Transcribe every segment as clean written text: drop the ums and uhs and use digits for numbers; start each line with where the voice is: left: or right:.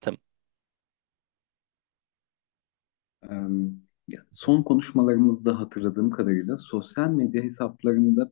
right: Tamam.
left: Em, Son konuşmalarımızda hatırladığım kadarıyla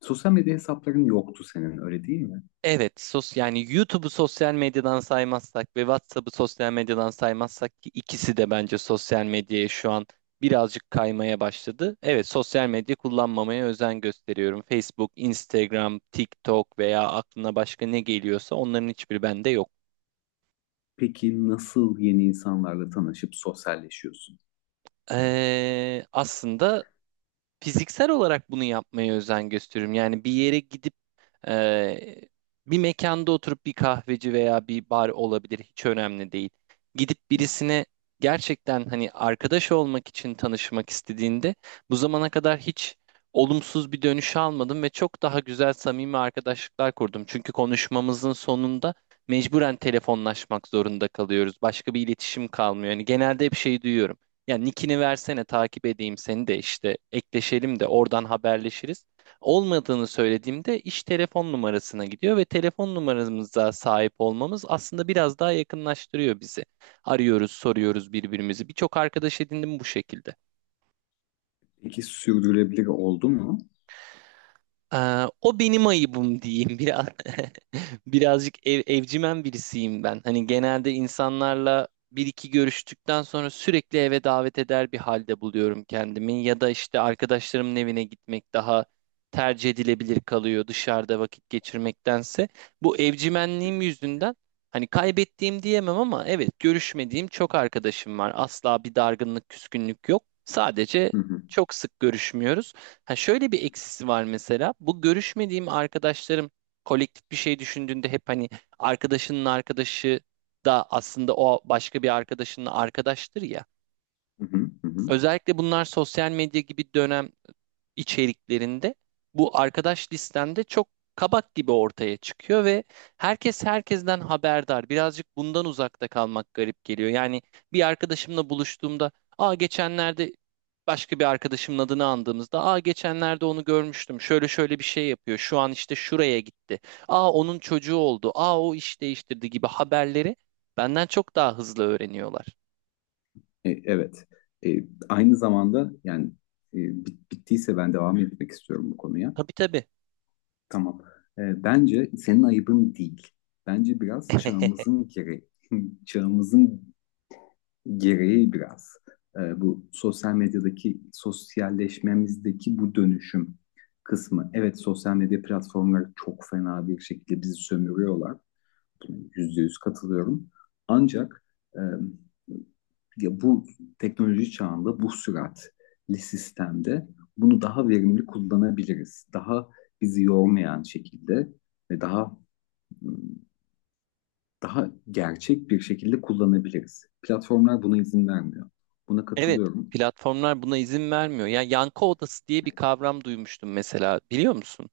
left: sosyal medya hesapların yoktu senin, öyle değil mi?
right: Evet, yani YouTube'u sosyal medyadan saymazsak ve WhatsApp'ı sosyal medyadan saymazsak ki ikisi de bence sosyal medyaya şu an birazcık kaymaya başladı. Evet, sosyal medya kullanmamaya özen gösteriyorum. Facebook, Instagram, TikTok veya aklına başka ne geliyorsa onların hiçbiri bende yok.
left: Peki nasıl yeni insanlarla tanışıp sosyalleşiyorsun?
right: Aslında fiziksel olarak bunu yapmaya özen gösteriyorum. Yani bir yere gidip, Ee, bir mekanda oturup, bir kahveci veya bir bar olabilir, hiç önemli değil. Gidip birisine gerçekten hani arkadaş olmak için tanışmak istediğinde, bu zamana kadar hiç olumsuz bir dönüş almadım ve çok daha güzel, samimi arkadaşlıklar kurdum. Çünkü konuşmamızın sonunda mecburen telefonlaşmak zorunda kalıyoruz. Başka bir iletişim kalmıyor. Yani genelde hep şey duyuyorum. Ya nickini versene, takip edeyim seni de, işte ekleşelim de oradan haberleşiriz. Olmadığını söylediğimde iş telefon numarasına gidiyor ve telefon numaramıza sahip olmamız aslında biraz daha yakınlaştırıyor bizi. Arıyoruz, soruyoruz birbirimizi. Birçok arkadaş edindim bu şekilde.
left: Peki sürdürülebilir oldu mu?
right: O benim ayıbım diyeyim biraz. Birazcık evcimen birisiyim ben. Hani genelde insanlarla bir iki görüştükten sonra sürekli eve davet eder bir halde buluyorum kendimi, ya da işte arkadaşlarımın evine gitmek daha tercih edilebilir kalıyor dışarıda vakit geçirmektense. Bu evcimenliğim yüzünden hani kaybettiğim diyemem ama evet, görüşmediğim çok arkadaşım var. Asla bir dargınlık, küskünlük yok. Sadece
left: Hı hı,
right: çok sık görüşmüyoruz. Ha, şöyle bir eksisi var mesela. Bu görüşmediğim arkadaşlarım kolektif bir şey düşündüğünde hep hani arkadaşının arkadaşı da aslında o başka bir arkadaşının arkadaştır ya.
left: hı hı, hı hı.
right: Özellikle bunlar sosyal medya gibi dönem içeriklerinde bu arkadaş listende çok kabak gibi ortaya çıkıyor ve herkes herkesten haberdar. Birazcık bundan uzakta kalmak garip geliyor. Yani bir arkadaşımla buluştuğumda, aa geçenlerde başka bir arkadaşımın adını andığımızda, aa geçenlerde onu görmüştüm, şöyle şöyle bir şey yapıyor, şu an işte şuraya gitti, aa onun çocuğu oldu, aa o iş değiştirdi gibi haberleri benden çok daha hızlı öğreniyorlar.
left: Evet. Aynı zamanda yani e, bittiyse ben devam etmek istiyorum bu konuya.
right: Tabii tabii.
left: Tamam. Bence senin ayıbın değil. Bence biraz çağımızın gereği, çağımızın gereği biraz bu sosyal medyadaki sosyalleşmemizdeki bu dönüşüm kısmı. Evet, sosyal medya platformları çok fena bir şekilde bizi sömürüyorlar, %100 katılıyorum. Ancak e, ya bu teknoloji çağında bu süratli sistemde bunu daha verimli kullanabiliriz. Daha bizi yormayan şekilde ve daha gerçek bir şekilde kullanabiliriz. Platformlar buna izin vermiyor. Buna
right: Evet,
left: katılıyorum.
right: platformlar buna izin vermiyor. Yani yankı odası diye bir kavram duymuştum mesela, biliyor musun?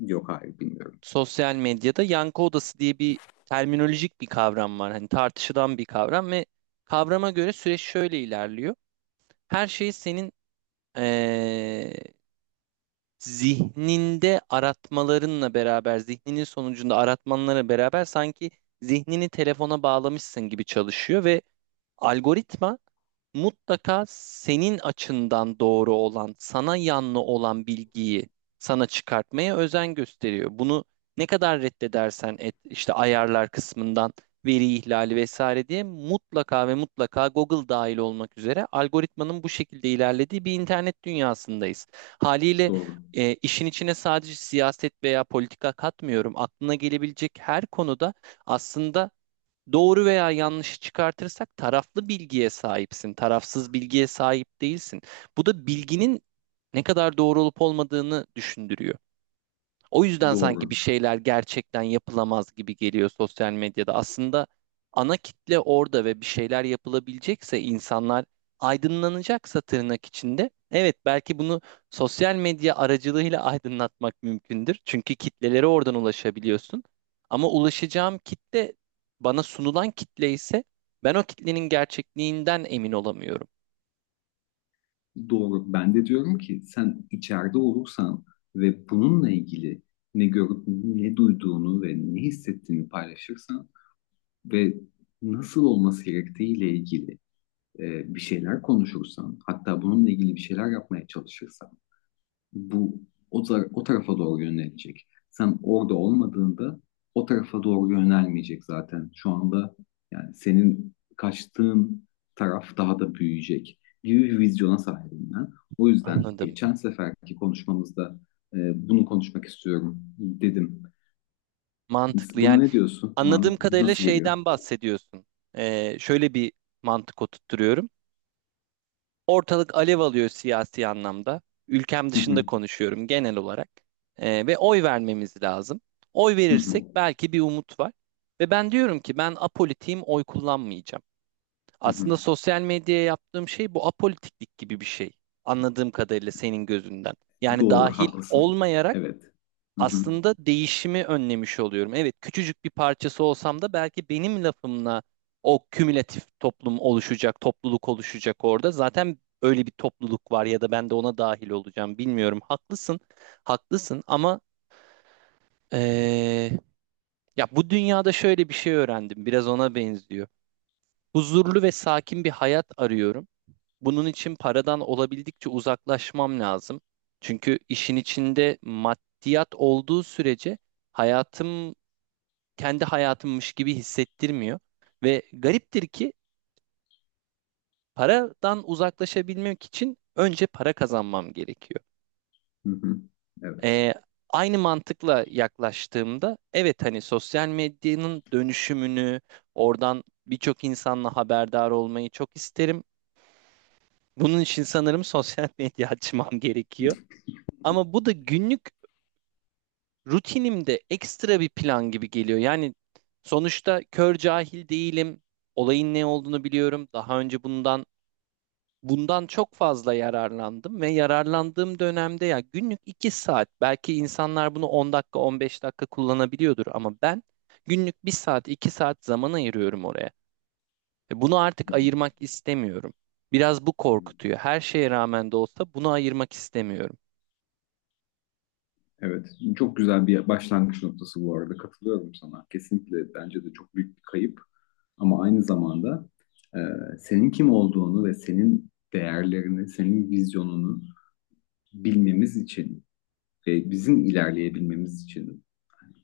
left: Yok, hayır, bilmiyorum.
right: Sosyal medyada yankı odası diye bir terminolojik bir kavram var. Hani tartışılan bir kavram ve kavrama göre süreç şöyle ilerliyor. Her şeyi senin eee, zihninde aratmalarınla beraber, zihninin sonucunda aratmanlara beraber sanki zihnini telefona bağlamışsın gibi çalışıyor ve algoritma mutlaka senin açından doğru olan, sana yanlı olan bilgiyi sana çıkartmaya özen gösteriyor. Bunu ne kadar reddedersen et, işte ayarlar kısmından veri ihlali vesaire diye, mutlaka ve mutlaka Google dahil olmak üzere algoritmanın bu şekilde ilerlediği bir internet dünyasındayız. Haliyle
left: Doğru.
right: işin içine sadece siyaset veya politika katmıyorum. Aklına gelebilecek her konuda aslında doğru veya yanlışı çıkartırsak taraflı bilgiye sahipsin, tarafsız bilgiye sahip değilsin. Bu da bilginin ne kadar doğru olup olmadığını düşündürüyor. O yüzden sanki bir
left: Doğru.
right: şeyler gerçekten yapılamaz gibi geliyor sosyal medyada. Aslında ana kitle orada ve bir şeyler yapılabilecekse, insanlar aydınlanacaksa tırnak içinde. Evet, belki bunu sosyal medya aracılığıyla aydınlatmak mümkündür. Çünkü kitlelere oradan ulaşabiliyorsun. Ama ulaşacağım kitle bana sunulan kitle ise ben o kitlenin gerçekliğinden emin olamıyorum.
left: Doğru. Ben de diyorum ki sen içeride olursan ve bununla ilgili ne görüp ne duyduğunu ve ne hissettiğini paylaşırsan ve nasıl olması gerektiğiyle ilgili bir şeyler konuşursan, hatta bununla ilgili bir şeyler yapmaya çalışırsan bu o tarafa doğru yönelecek. Sen orada olmadığında o tarafa doğru yönelmeyecek zaten. Şu anda yani senin kaçtığın taraf daha da büyüyecek gibi bir vizyona sahibim ben. O yüzden
right: Anladım.
left: geçen seferki konuşmamızda bunu konuşmak istiyorum dedim.
right: Mantıklı,
left: Buna
right: yani.
left: ne diyorsun?
right: Anladığım kadarıyla
left: Nasıl geliyor?
right: şeyden bahsediyorsun. Şöyle bir mantık oturtturuyorum. Ortalık alev alıyor siyasi anlamda. Ülkem
left: Hı
right: dışında
left: hı,
right: konuşuyorum genel olarak. Ve oy vermemiz lazım. Oy
left: hı
right: verirsek
left: hı,
right: belki bir umut var. Ve ben diyorum ki ben apolitiğim, oy kullanmayacağım.
left: hı hı.
right: Aslında sosyal medyaya yaptığım şey bu apolitiklik gibi bir şey. Anladığım kadarıyla senin gözünden. Yani
left: Doğru,
right: dahil
left: haklısın.
right: olmayarak
left: Evet. Hı hı,
right: aslında değişimi önlemiş oluyorum. Evet, küçücük bir parçası olsam da belki benim lafımla o kümülatif toplum oluşacak, topluluk oluşacak orada. Zaten öyle bir topluluk var ya da ben de ona dahil olacağım, bilmiyorum. Haklısın, haklısın ama eee, ya bu dünyada şöyle bir şey öğrendim. Biraz ona benziyor. Huzurlu ve sakin bir hayat arıyorum. Bunun için paradan olabildikçe uzaklaşmam lazım. Çünkü işin içinde maddiyat olduğu sürece hayatım kendi hayatımmış gibi hissettirmiyor. Ve gariptir ki paradan uzaklaşabilmek için önce para kazanmam gerekiyor.
left: hı hı. Evet.
right: Ee, aynı mantıkla yaklaştığımda evet, hani sosyal medyanın dönüşümünü oradan birçok insanla haberdar olmayı çok isterim. Bunun için sanırım sosyal medya açmam gerekiyor. Ama bu da günlük rutinimde ekstra bir plan gibi geliyor. Yani sonuçta kör cahil değilim. Olayın ne olduğunu biliyorum. Daha önce bundan çok fazla yararlandım ve yararlandığım dönemde, ya günlük 2 saat, belki insanlar bunu 10 dakika 15 dakika kullanabiliyordur ama ben günlük 1 saat 2 saat zaman ayırıyorum oraya. Bunu
left: Hı
right: artık
left: hı,
right: ayırmak istemiyorum. Biraz bu
left: hı hı.
right: korkutuyor. Her şeye rağmen de olsa bunu ayırmak istemiyorum
left: Evet, çok güzel bir başlangıç noktası bu arada. Katılıyorum sana. Kesinlikle bence de çok büyük bir kayıp. Ama aynı zamanda e, senin kim olduğunu ve senin değerlerini, senin vizyonunu bilmemiz için ve bizim ilerleyebilmemiz için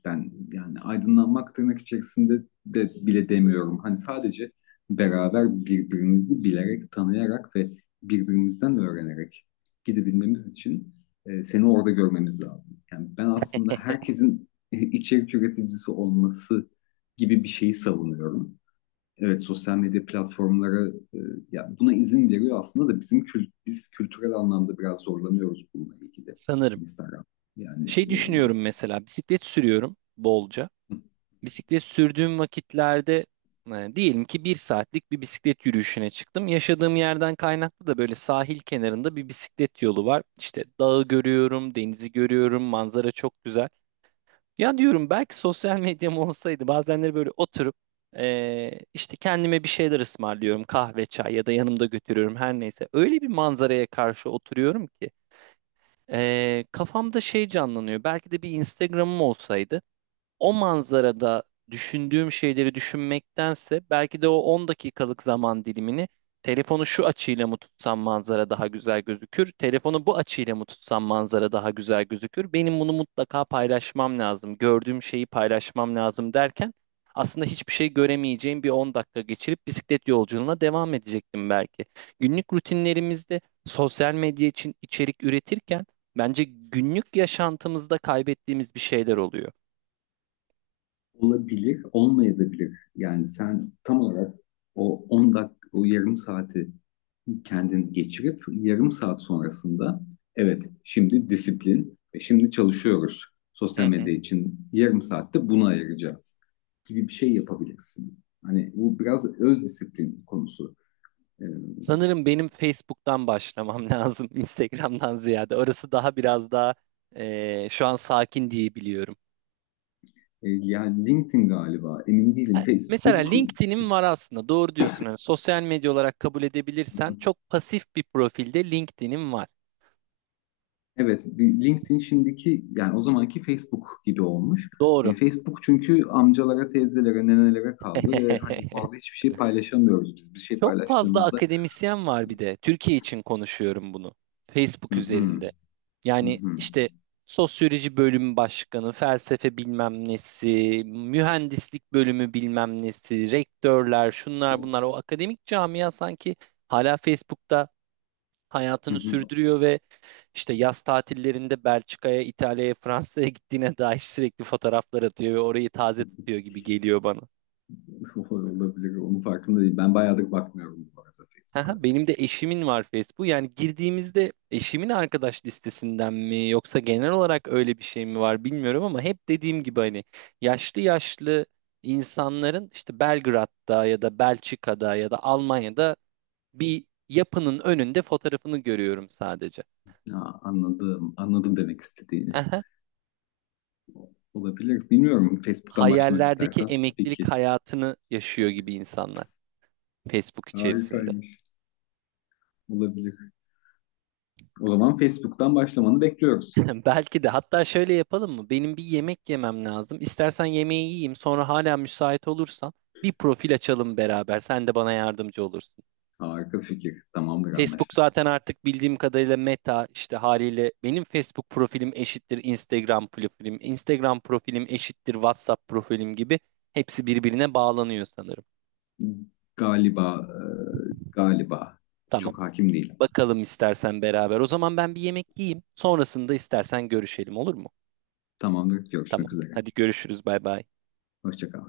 left: ben yani aydınlanmak tırnak içerisinde de bile demiyorum. Hani sadece beraber birbirimizi bilerek, tanıyarak ve birbirimizden öğrenerek gidebilmemiz için seni orada görmemiz lazım. Yani ben aslında herkesin içerik üreticisi olması gibi bir şeyi savunuyorum. Evet, sosyal medya platformları ya buna izin veriyor aslında da bizim kültürel anlamda biraz zorlanıyoruz bununla ilgili.
right: sanırım.
left: Instagram. Yani
right: Şey düşünüyorum, mesela bisiklet sürüyorum bolca. Bisiklet sürdüğüm vakitlerde, diyelim ki 1 saatlik bir bisiklet yürüyüşüne çıktım. Yaşadığım yerden kaynaklı da böyle sahil kenarında bir bisiklet yolu var. İşte dağı görüyorum, denizi görüyorum, manzara çok güzel. Ya diyorum belki sosyal medyam olsaydı, bazenleri böyle oturup, işte kendime bir şeyler ısmarlıyorum. Kahve, çay ya da yanımda götürüyorum, her neyse. Öyle bir manzaraya karşı oturuyorum ki, kafamda şey canlanıyor. Belki de bir Instagram'ım olsaydı o manzarada düşündüğüm şeyleri düşünmektense, belki de o 10 dakikalık zaman dilimini telefonu şu açıyla mı tutsam manzara daha güzel gözükür, telefonu bu açıyla mı tutsam manzara daha güzel gözükür, benim bunu mutlaka paylaşmam lazım, gördüğüm şeyi paylaşmam lazım derken aslında hiçbir şey göremeyeceğim bir 10 dakika geçirip bisiklet yolculuğuna devam edecektim belki. Günlük rutinlerimizde sosyal medya için içerik üretirken, bence günlük yaşantımızda kaybettiğimiz bir şeyler oluyor.
left: olabilir, olmayabilir. Yani sen tam olarak o 10 dakika, o yarım saati kendin geçirip yarım saat sonrasında evet şimdi disiplin, şimdi çalışıyoruz.
right: Hı
left: Sosyal
right: hı.
left: medya için yarım saatte bunu ayıracağız gibi bir şey yapabilirsin. Hani bu biraz öz disiplin konusu. Ee,
right: Sanırım benim Facebook'tan başlamam lazım, Instagram'dan ziyade. Orası daha biraz daha şu an sakin diye biliyorum.
left: Yani LinkedIn galiba, emin değilim.
right: Mesela
left: Facebook.
right: LinkedIn'in var aslında, doğru diyorsun. Hani sosyal medya olarak kabul edebilirsen çok pasif bir profilde LinkedIn'in var.
left: Evet, bir LinkedIn şimdiki yani o zamanki Facebook gibi olmuş.
right: Doğru.
left: Facebook çünkü amcalara, teyzelere, nenelere kaldı ve hani orada hiçbir şey paylaşamıyoruz biz. Bir şey
right: Çok fazla
left: paylaştığımızda
right: akademisyen var bir de. Türkiye için konuşuyorum bunu.
left: hı
right: Facebook
left: hı,
right: üzerinde.
left: hı
right: Yani
left: hı,
right: işte sosyoloji bölümü başkanı, felsefe bilmem nesi, mühendislik bölümü bilmem nesi, rektörler, şunlar bunlar. O akademik camia sanki hala Facebook'ta hayatını
left: hı
right: sürdürüyor ve. İşte yaz tatillerinde Belçika'ya, İtalya'ya, Fransa'ya gittiğine dair sürekli fotoğraflar atıyor ve orayı taze tutuyor gibi geliyor bana.
left: hı. Olabilir. Onun farkında değil. Ben bayağıdır bakmıyorum bu arada Facebook'a.
right: Haha, benim de eşimin var Facebook. Yani girdiğimizde eşimin arkadaş listesinden mi yoksa genel olarak öyle bir şey mi var bilmiyorum ama hep dediğim gibi hani yaşlı yaşlı insanların işte Belgrad'da ya da Belçika'da ya da Almanya'da bir yapının önünde fotoğrafını görüyorum sadece.
left: Ya, anladım. Anladım demek istediğini.
right: Aha,
left: Olabilir. Bilmiyorum. Facebook'tan başlamak
right: hayallerdeki
left: istersen tabii
right: emeklilik
left: ki.
right: hayatını yaşıyor gibi insanlar. Facebook içerisinde.
left: Harikaymış. Olabilir. O zaman Facebook'tan başlamanı bekliyoruz.
right: Belki de hatta şöyle yapalım mı? Benim bir yemek yemem lazım. İstersen yemeği yiyeyim, sonra hala müsait olursan bir profil açalım beraber. Sen de bana yardımcı olursun.
left: Harika fikir. Tamamdır,
right: Facebook
left: anlaştık.
right: zaten artık bildiğim kadarıyla Meta, işte haliyle benim Facebook profilim eşittir Instagram profilim, Instagram profilim eşittir WhatsApp profilim gibi hepsi birbirine bağlanıyor sanırım.
left: Galiba, galiba.
right: Tamam.
left: Çok hakim değilim.
right: Bakalım istersen beraber. O zaman ben bir yemek yiyeyim. Sonrasında istersen görüşelim, olur mu?
left: Tamamdır.
right: Tamam.
left: Görüşmek üzere.
right: Hadi görüşürüz. Bay bay.
left: Hoşça kal.